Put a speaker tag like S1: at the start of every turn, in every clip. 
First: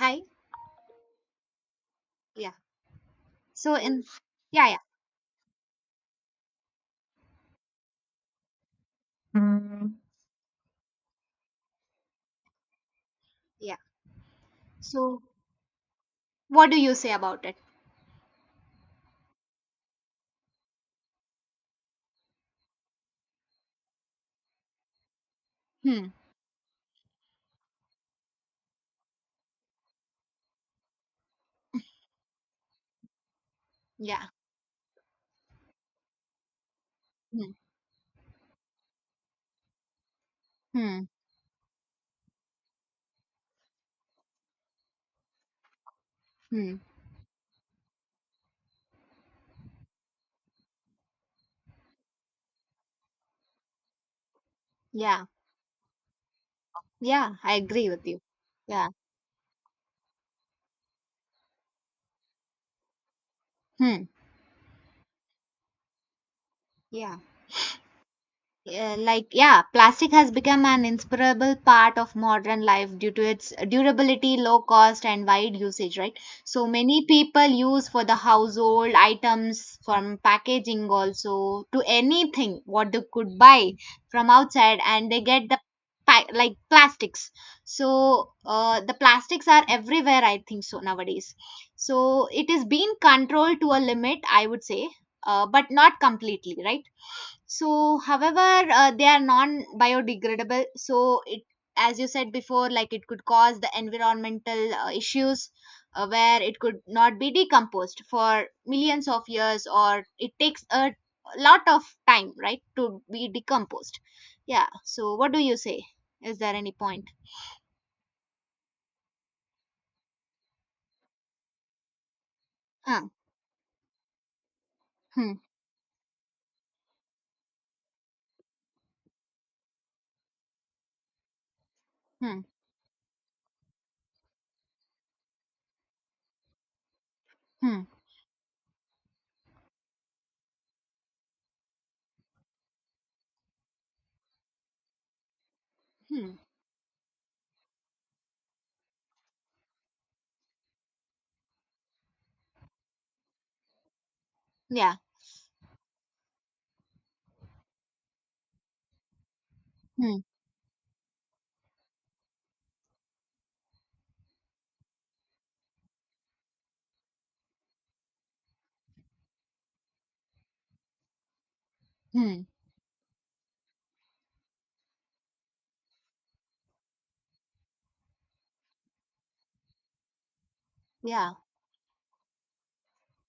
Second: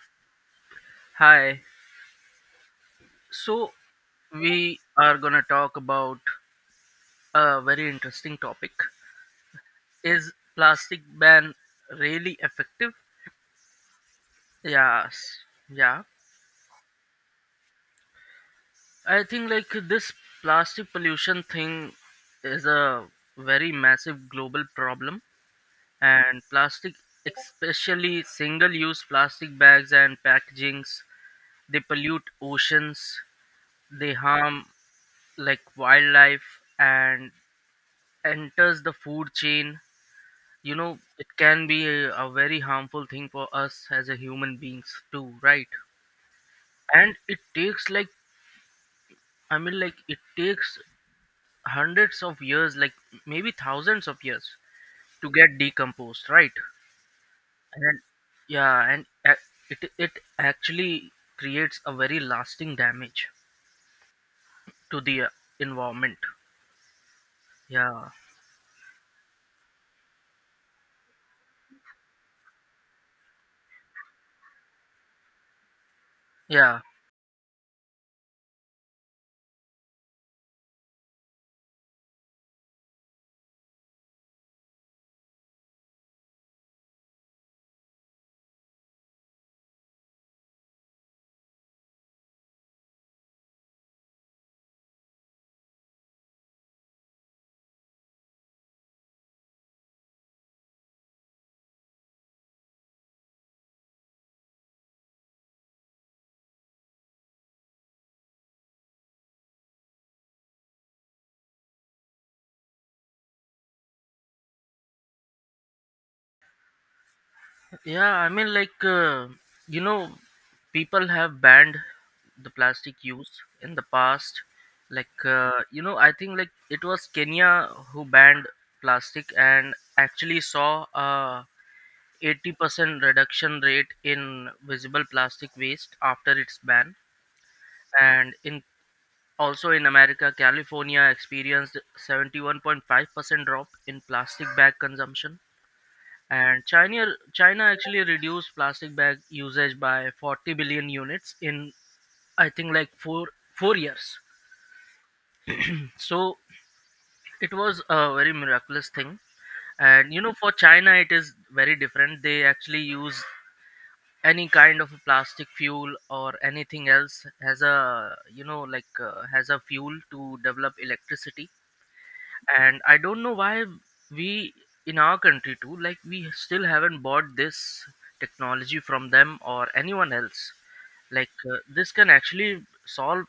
S1: Hi.
S2: Hi.
S1: Yeah.
S2: So
S1: So in yeah, yeah,
S2: we are gonna talk about a very interesting topic.
S1: Mm,
S2: Is plastic ban really effective?
S1: yeah. So
S2: Yes. Yeah.
S1: what do you say about it?
S2: I think like this plastic pollution thing is a very massive global problem,
S1: Hmm.
S2: and plastic, especially single use plastic bags and packagings, they pollute oceans, they
S1: Yeah.
S2: harm like wildlife, and
S1: Hmm.
S2: enters the food chain.
S1: Hmm.
S2: It can be a very harmful thing for us as a human beings too, right?
S1: Hmm.
S2: And it takes like, I mean, like it takes hundreds of years, like maybe thousands of years
S1: Yeah.
S2: to get decomposed, right?
S1: Yeah. I agree
S2: And
S1: with you. Yeah.
S2: yeah, and it actually creates a very lasting damage
S1: Hmm.
S2: to the environment.
S1: Yeah.
S2: Yeah,
S1: Yeah, like yeah plastic has become an inseparable part of modern life due to its durability, low cost, and wide usage, right? So
S2: yeah.
S1: many people use for the household items, from packaging also to anything what they could buy from outside, and they get the like plastics. So the plastics are everywhere, I think so, nowadays. So it is being controlled to a limit, I would say, but not completely, right? So, however, they are non-biodegradable. So, it, as you said before, like it could cause the environmental issues, where it could not be decomposed for millions of years, or it takes a lot of time, right, to be decomposed. Yeah. So, what do you say? Is there any point?
S2: Yeah, I mean, like, you know, people have banned the plastic
S1: Hmm.
S2: use in the past. Like,
S1: Hmm.
S2: I think like it was Kenya who banned plastic and actually saw a
S1: Hmm.
S2: 80% reduction rate in visible plastic waste after its ban.
S1: Hmm.
S2: And in also in America, California experienced 71.5% drop in plastic bag consumption.
S1: Hmm.
S2: And China actually reduced plastic bag usage by 40 billion units in, I think, like four years.
S1: Yeah.
S2: So it was a very miraculous thing. And
S1: Hmm.
S2: for China, it is very different. They actually use any kind of plastic fuel or anything else as a has a fuel to develop electricity.
S1: Hmm.
S2: And I don't know why we in our country too, like we still haven't bought this technology from them or anyone else, like
S1: Yeah.
S2: this can actually solve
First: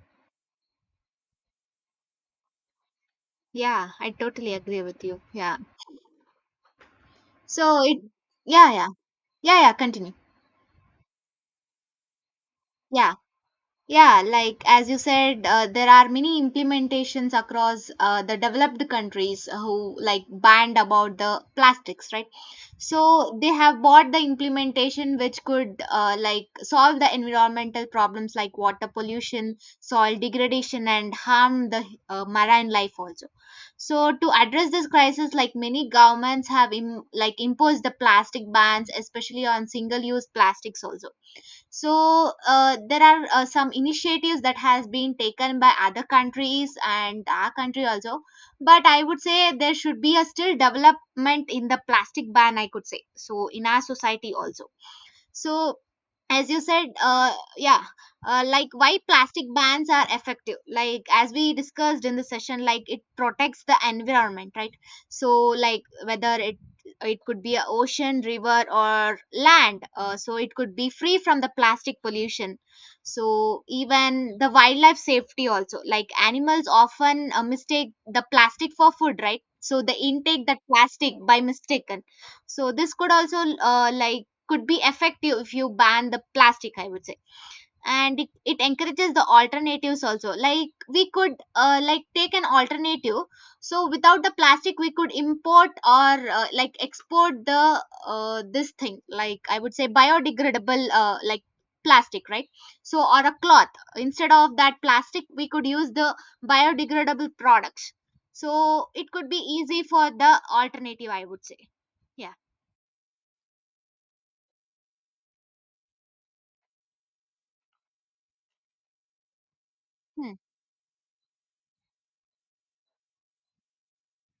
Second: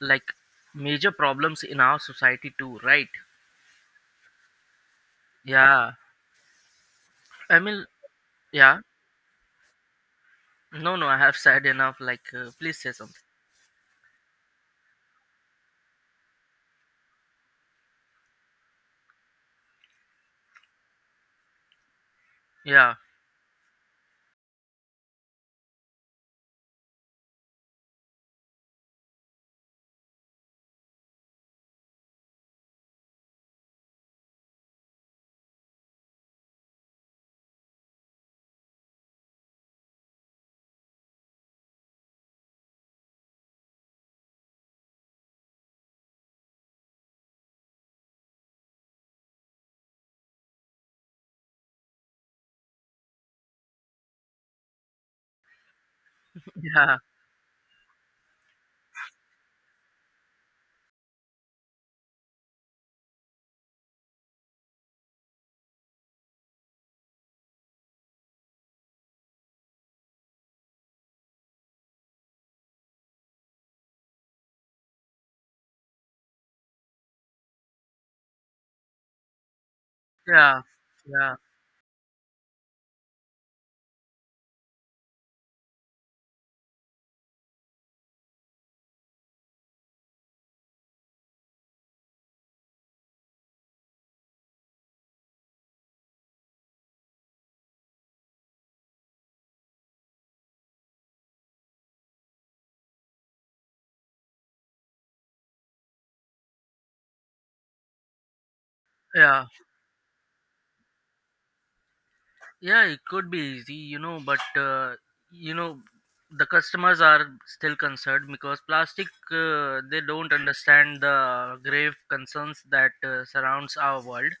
S2: like major problems in our society too, right?
S1: Yeah. I totally agree with you. Yeah.
S2: Yeah, I
S1: So
S2: mean,
S1: it. Yeah.
S2: yeah.
S1: Yeah. Yeah. Yeah. Continue.
S2: No, no, I have said enough. Like, please say
S1: Yeah.
S2: something.
S1: Yeah, like as you said, there are many implementations across the developed countries who like banned about the plastics, right?
S2: yeah,
S1: So they have bought the implementation which could like solve the environmental problems like water pollution, soil degradation, and harm the marine life also. So to address this crisis, like many governments have like imposed the plastic bans, especially on single-use plastics also. So there are some initiatives that has been taken by other countries and our country also, but I would say there should be a still development in the plastic ban, I could say, so in our society also. So as you said
S2: yeah,
S1: yeah, like why plastic bans are effective, like as we discussed in the session, like it protects the environment, right? So like whether it could be a ocean, river, or land, so it could be free from the plastic pollution. So even the wildlife safety also, like animals often mistake the plastic for food, right? So they intake that
S2: yeah,
S1: plastic
S2: yeah,
S1: by mistaken. So this could also, like, could be effective if you ban the plastic, I would say. And it encourages the alternatives also, like we could like take an alternative. So without the plastic we could import, or like export the this thing, like I would say biodegradable like plastic, right? So, or a cloth, instead of that plastic we could use the biodegradable products. So it could be
S2: yeah.
S1: easy for the alternative, I would say. Yeah.
S2: Yeah, it could be easy, but you know the customers are still concerned because plastic, they
S1: Hmm.
S2: don't understand the grave concerns that surrounds our world.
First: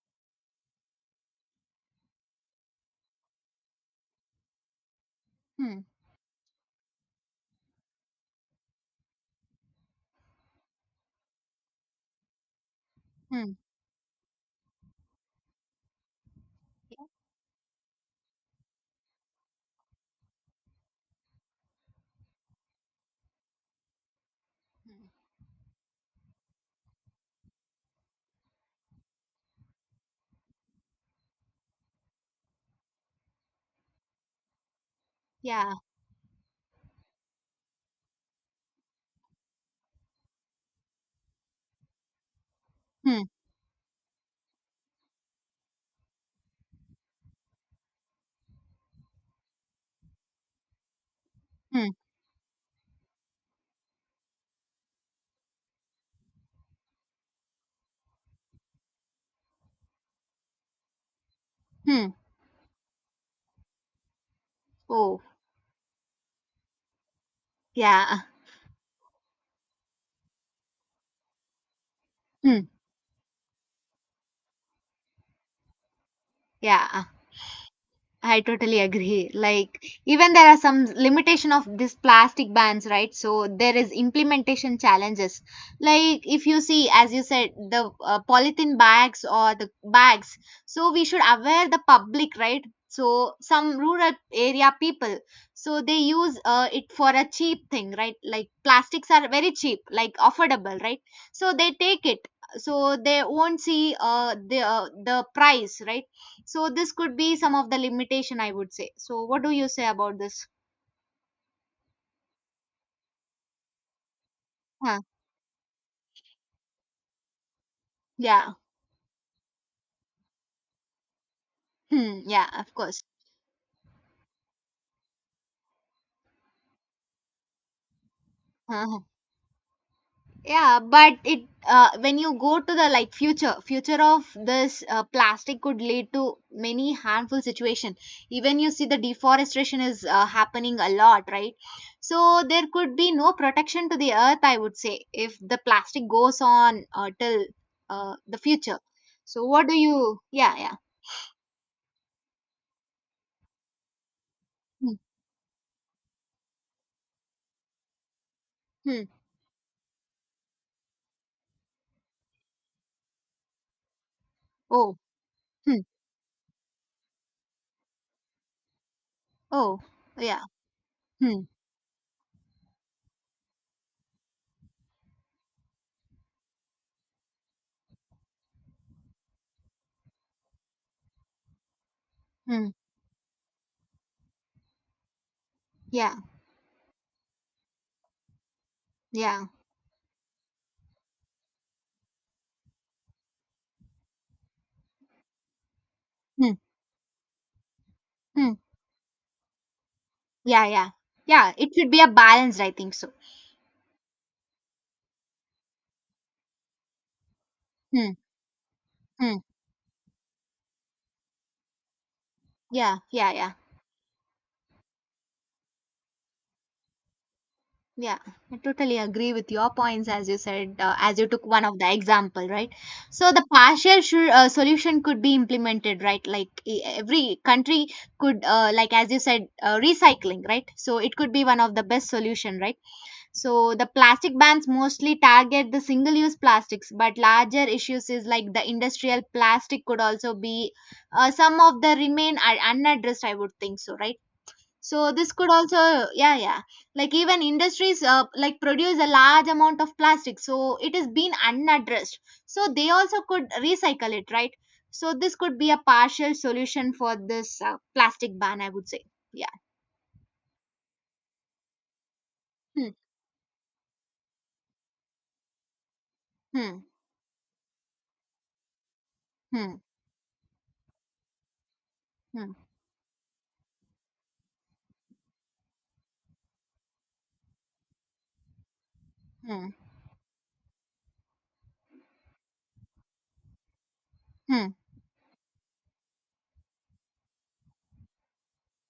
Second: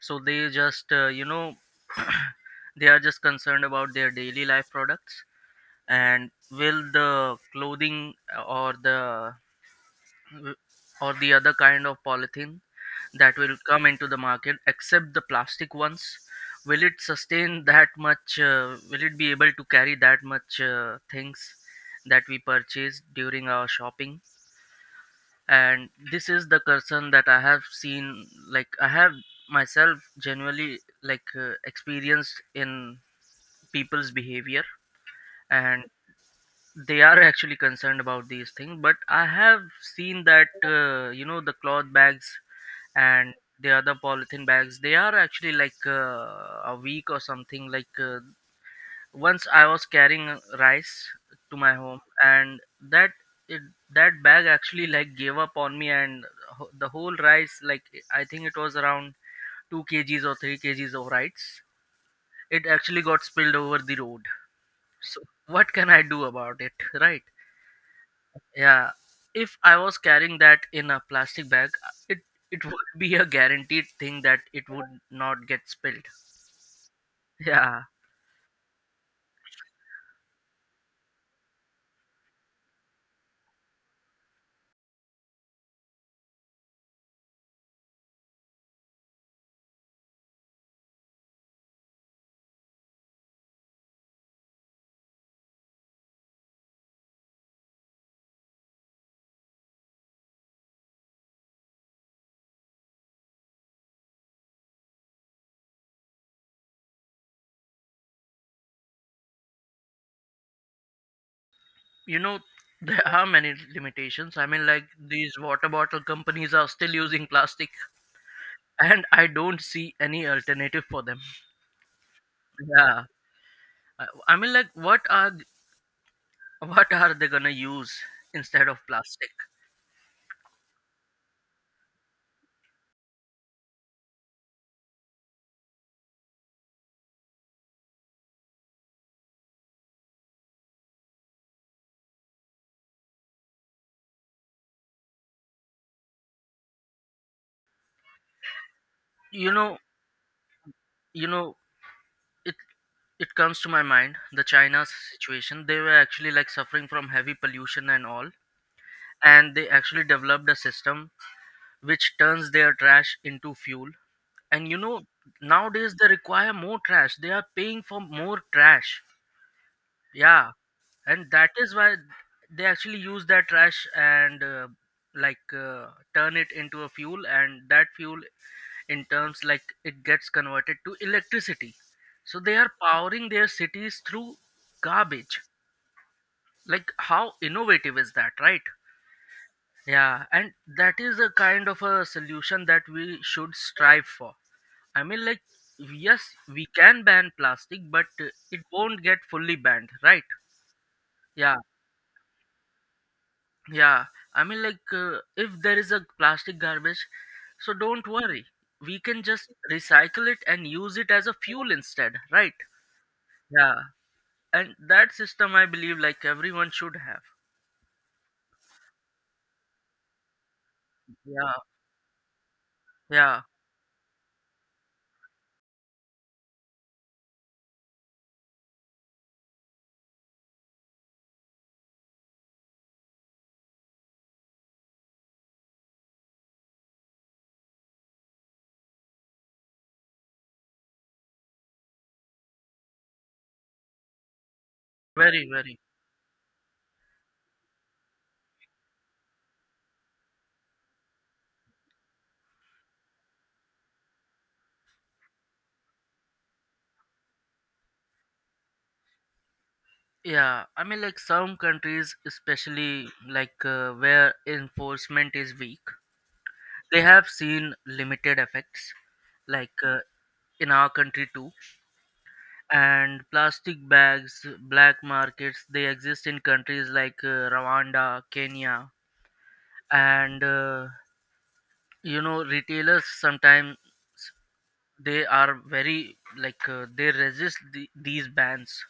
S2: So they just they are just concerned about their daily life products.
S1: Hmm.
S2: And will the clothing, uh, or the other kind of polythene that
S1: Hmm.
S2: will come into the market except the plastic ones, will
S1: Yeah.
S2: it sustain that much? Will it be able to carry that much things that we purchase during our shopping?
S1: Hmm.
S2: And this is the person that I have seen, like I have myself genuinely, like experienced in people's behavior.
S1: Yeah.
S2: And they are actually concerned about these things, but I have seen that the cloth bags
S1: Hmm.
S2: and the other polythene bags, they are actually like a week or something, like once I was carrying rice to my
S1: Hmm.
S2: home, and that it, that bag actually like gave up on me, and the whole rice, like I think it was around 2 kgs or 3 kgs of rice,
S1: Hmm.
S2: it actually got spilled over the road.
S1: Oh.
S2: So what can I do about it, right?
S1: Yeah.
S2: Yeah, if I was carrying that in a plastic bag, it it
S1: Hmm.
S2: would be a guaranteed thing that it would not get spilled.
S1: Yeah.
S2: Yeah.
S1: I totally agree. Like even there are some limitation of this plastic bans, right? So there is implementation challenges. Like if you see, as you said, the polythene bags or the bags. So we should aware the public, right? So some rural area people, so they use it for a cheap thing, right? Like plastics are very cheap, like affordable, right? So they take it. So they won't see the price, right? So this could be some of the limitation, I would say. So what do you say about this?
S2: you know there are many limitations. I mean, like,
S1: Huh.
S2: these water bottle companies are still using plastic
S1: Yeah.
S2: and I don't see any alternative for them.
S1: Hmm. Yeah. Of course.
S2: Yeah, i I mean, like, what are they gonna use instead of
S1: Huh.
S2: plastic?
S1: Yeah. But it, when you go to the like future of this plastic could lead to many harmful situation. Even you see the deforestation is happening a lot, right? So there could be no protection to the earth. I would say if the plastic goes on till the future. So
S2: you
S1: what do
S2: know
S1: you? Yeah. Yeah.
S2: you know it it comes to my mind, the China's
S1: Hmm.
S2: situation. They were actually like suffering from heavy pollution and all.
S1: Hmm.
S2: And they actually developed a system which turns their trash into fuel. And you
S1: Oh.
S2: know,
S1: Hmm.
S2: nowadays they require more trash. They are paying for more trash.
S1: Oh, yeah.
S2: Yeah, and
S1: Hmm.
S2: that is why they actually use that trash and like turn it into a fuel, and that fuel in terms like it gets converted to electricity. So they
S1: Hmm.
S2: are powering their cities through garbage.
S1: Yeah.
S2: Like how innovative is that, right?
S1: Yeah.
S2: Yeah, and that is a kind of a solution that we should strive for. I mean, like, yes,
S1: Hmm.
S2: we can ban plastic, but
S1: Hmm.
S2: it won't get fully banned, right?
S1: Yeah. Yeah. Yeah.
S2: Yeah,
S1: It should be a balance, I think so.
S2: yeah. I mean, like, if there is a plastic garbage, so don't
S1: Hmm.
S2: worry. We can
S1: Hmm.
S2: just recycle it and use it as a fuel instead, right?
S1: Yeah. Yeah. Yeah.
S2: Yeah, and that system I believe like everyone should have.
S1: Yeah. I totally agree with your points, as you said, as you took
S2: Yeah,
S1: one of the example, right? So
S2: yeah,
S1: the partial sure, solution could be implemented, right? Like every country could, like as you said, recycling, right? So it could be one of the best solution, right? So the plastic bans mostly target the single use plastics, but larger issues is like the industrial plastic could also be some of the remain are unaddressed, I would think so, right? So this
S2: very,
S1: could
S2: very.
S1: also, yeah, yeah, like even industries like produce a large amount of plastic, so it is being unaddressed. So they also could recycle it, right? So this could be a partial solution for this plastic ban, I would say. Yeah.
S2: Yeah, I mean, like some countries,
S1: Hmm.
S2: especially like where enforcement is weak,
S1: Hmm.
S2: they have seen limited effects, like
S1: Hmm.
S2: in our country too.
S1: Hmm.
S2: And plastic bags, black markets, they exist in countries like Rwanda, Kenya,
S1: Hmm.
S2: and you know, retailers sometimes,
S1: Hmm.
S2: they are very like they resist these bans,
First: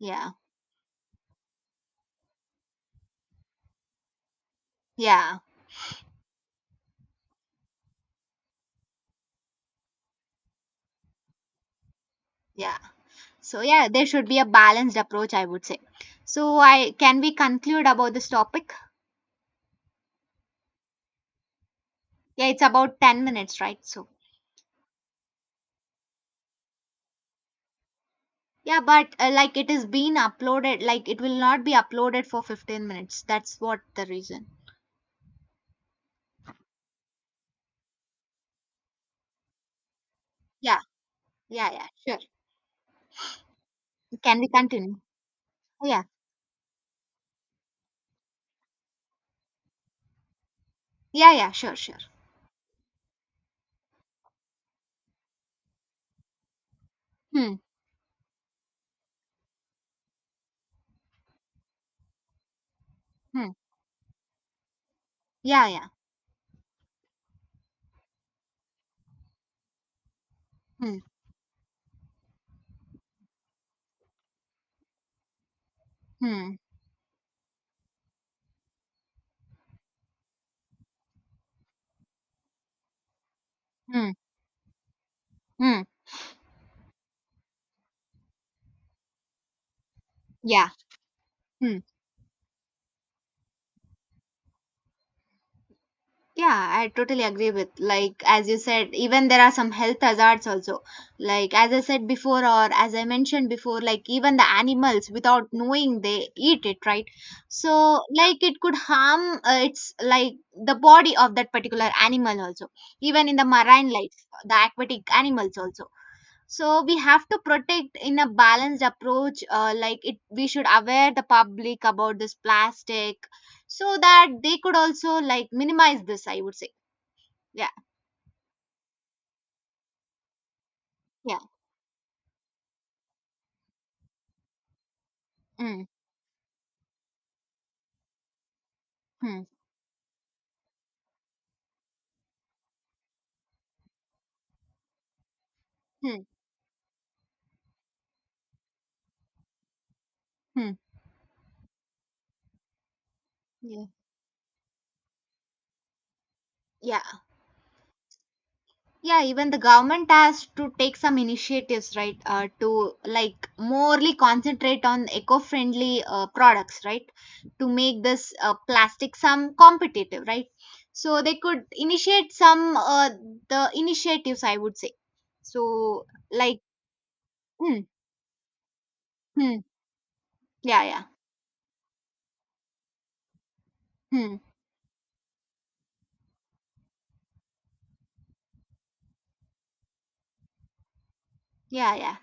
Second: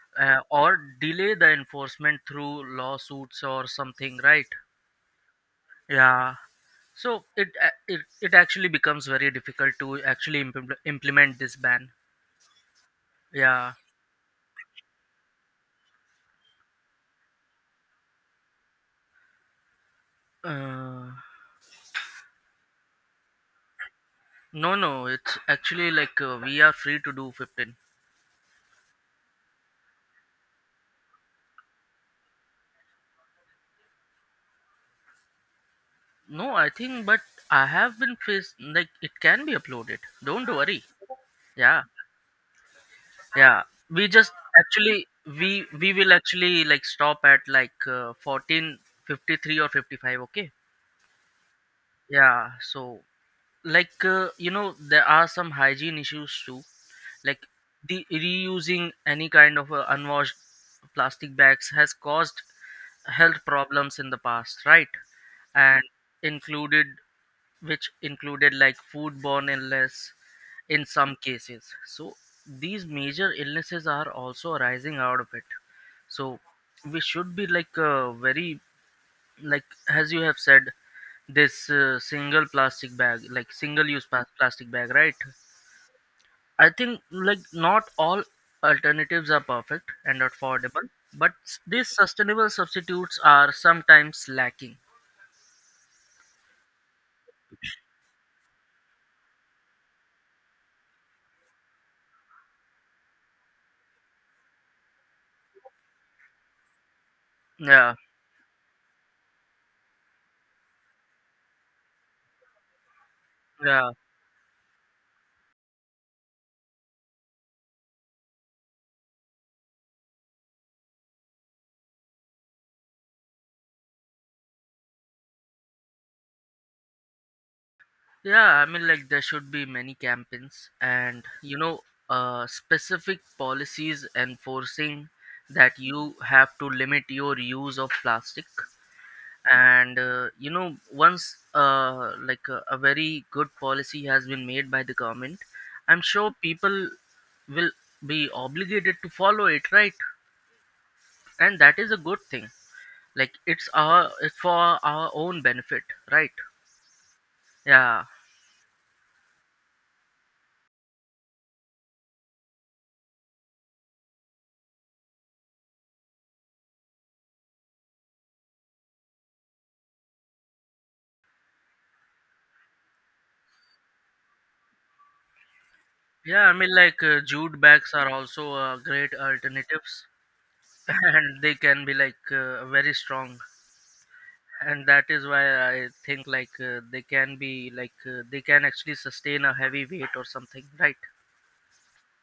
S1: Yeah.
S2: or delay the enforcement through lawsuits or something, right?
S1: Yeah.
S2: Yeah. So it a- it it actually becomes very difficult to actually implement this ban.
S1: Yeah. So
S2: Yeah.
S1: yeah, there should be a balanced approach, I would say. So, I can we conclude about this topic?
S2: Uh,
S1: Yeah, it's about 10 minutes, right? So
S2: no, no. It's actually like we are free to do 15.
S1: yeah, but like it is being uploaded, like it will not be uploaded for 15 minutes, that's what the reason.
S2: No, I think, but I have been faced like it can be uploaded. Don't
S1: Yeah.
S2: worry.
S1: Yeah,
S2: Yeah,
S1: yeah, sure.
S2: yeah. We just
S1: Can we continue?
S2: actually we
S1: Oh,
S2: we
S1: yeah.
S2: will actually like stop at like 14, 53 or 55. Okay.
S1: Yeah, yeah, sure, sure.
S2: Yeah. So like you know there are some hygiene issues too. Like
S1: Hmm.
S2: the reusing any kind of unwashed plastic bags has caused health
S1: Hmm.
S2: problems in the past, right?
S1: Yeah,
S2: and
S1: yeah.
S2: included which included like foodborne illness in
S1: Hmm.
S2: some cases. So these major illnesses are also arising out of it. So
S1: Hmm.
S2: we should be like very like, as you have said, this single plastic bag, like single use
S1: Hmm.
S2: plastic bag, right?
S1: Hmm.
S2: I think like not all alternatives are perfect and
S1: Yeah.
S2: affordable, but
S1: Hmm.
S2: these sustainable substitutes are sometimes lacking.
S1: Yeah, I totally agree with, like as you said, even there are some health hazards also. Like as I said before, or as I mentioned before, like even the animals without knowing they eat it, right?
S2: Yeah,
S1: So like it could harm its like the body of that particular animal also. Even in the marine
S2: yeah,
S1: life, the aquatic animals also, so we have to protect in a balanced approach, like it we should aware the public about this plastic, so that they could also like minimize this, I would say. Yeah.
S2: yeah. I mean, like, there should be many campaigns, and,
S1: Yeah.
S2: you know, specific policies enforcing that
S1: Mm.
S2: you have to limit your use of plastic.
S1: Mm.
S2: And, you know, once, like, a very good policy has been made by the government, I'm
S1: Mm.
S2: sure people will be obligated to follow it, right?
S1: Mm.
S2: And that is a good thing. Like,
S1: Yeah.
S2: it's for our own benefit, right?
S1: Yeah.
S2: Yeah.
S1: Yeah, even the government has to take some initiatives, right, to like morely concentrate on eco-friendly products, right, to make this plastic some competitive, right? So they could initiate some the initiatives, I would say. So,
S2: Yeah, I
S1: like,
S2: mean, like jute
S1: hmm,
S2: bags are also great
S1: hmm,
S2: alternatives,
S1: yeah, yeah.
S2: and they can be like very strong,
S1: Hmm.
S2: and that is why I think like they can actually sustain a heavy weight or something, right?
S1: Yeah, yeah.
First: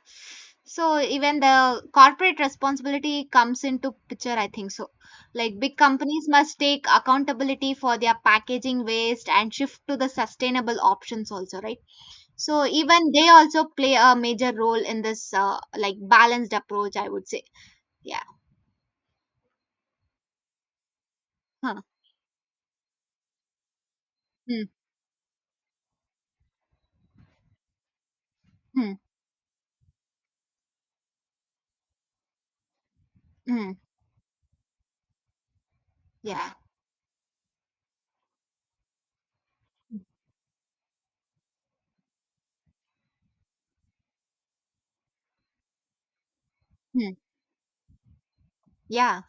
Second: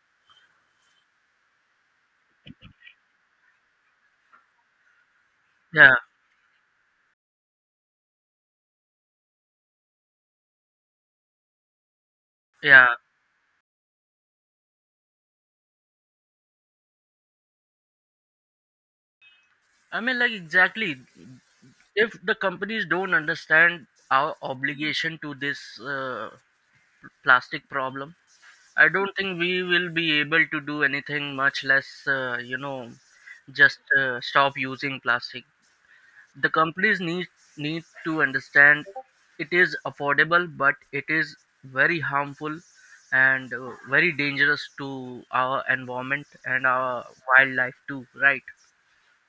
S1: So even the corporate responsibility comes into picture, I think so. Like big
S2: Yeah,
S1: companies must take accountability for their packaging waste and shift to the sustainable options also, right? So
S2: yeah.
S1: even they also play a major role in this like balanced approach, I would say. Yeah.
S2: I mean, like, exactly.
S1: Huh.
S2: If the companies don't understand our
S1: Hmm.
S2: obligation to this plastic problem, I
S1: Hmm.
S2: don't think we will be able to do anything, much less,
S1: Hmm.
S2: just stop using plastic.
S1: Yeah.
S2: The companies need to understand it is
S1: Hmm.
S2: affordable, but it is very harmful and very dangerous to our environment and our
S1: Hmm.
S2: wildlife too, right?
S1: Yeah.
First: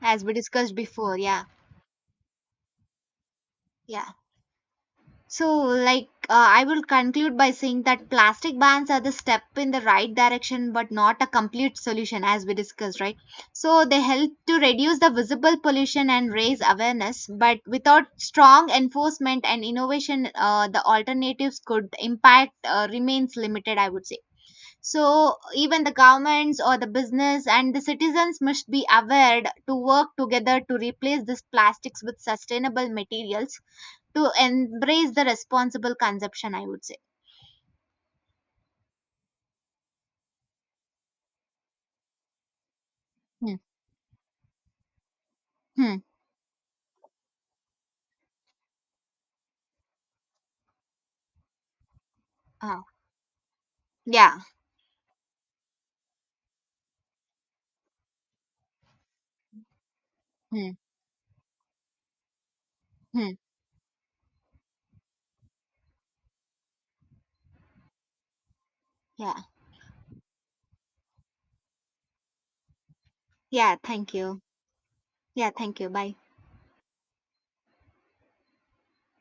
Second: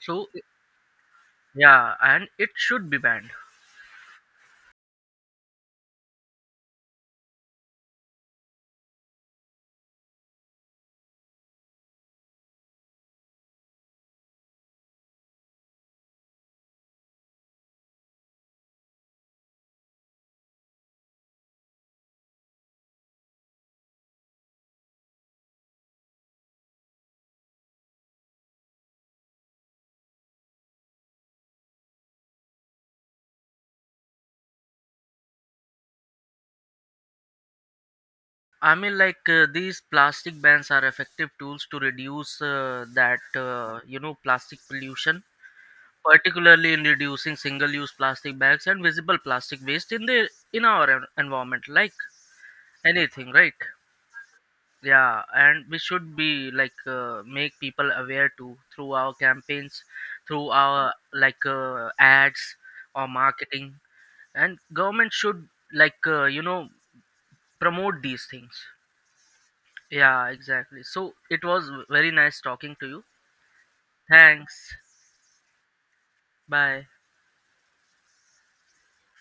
S1: As we discussed before. Yeah.
S2: yeah, and it should be banned.
S1: Yeah. So, like, I will conclude by saying that plastic bans are the step in the right direction, but not a complete solution, as we discussed, right? So, they help to reduce the visible pollution and raise awareness, but without strong enforcement and innovation, the alternatives could impact, remains limited, I would say. So, even the governments or the business and the citizens must be aware to work together to replace these plastics with sustainable materials, to embrace the responsible consumption, I would say.
S2: I mean, like these plastic bans are effective tools to reduce that
S1: Hmm.
S2: plastic pollution,
S1: Hmm.
S2: particularly in reducing single-use plastic bags and visible plastic waste in our environment, like
S1: Oh,
S2: anything, right?
S1: yeah.
S2: Yeah, and we should be like make people aware too through our campaigns, through
S1: Hmm.
S2: our like ads or
S1: Hmm.
S2: marketing, and government should like you know promote these things.
S1: Yeah,
S2: Yeah, exactly. So it was very nice talking to you.
S1: yeah, thank you.
S2: Thanks.
S1: Yeah, thank you. Bye.
S2: Bye.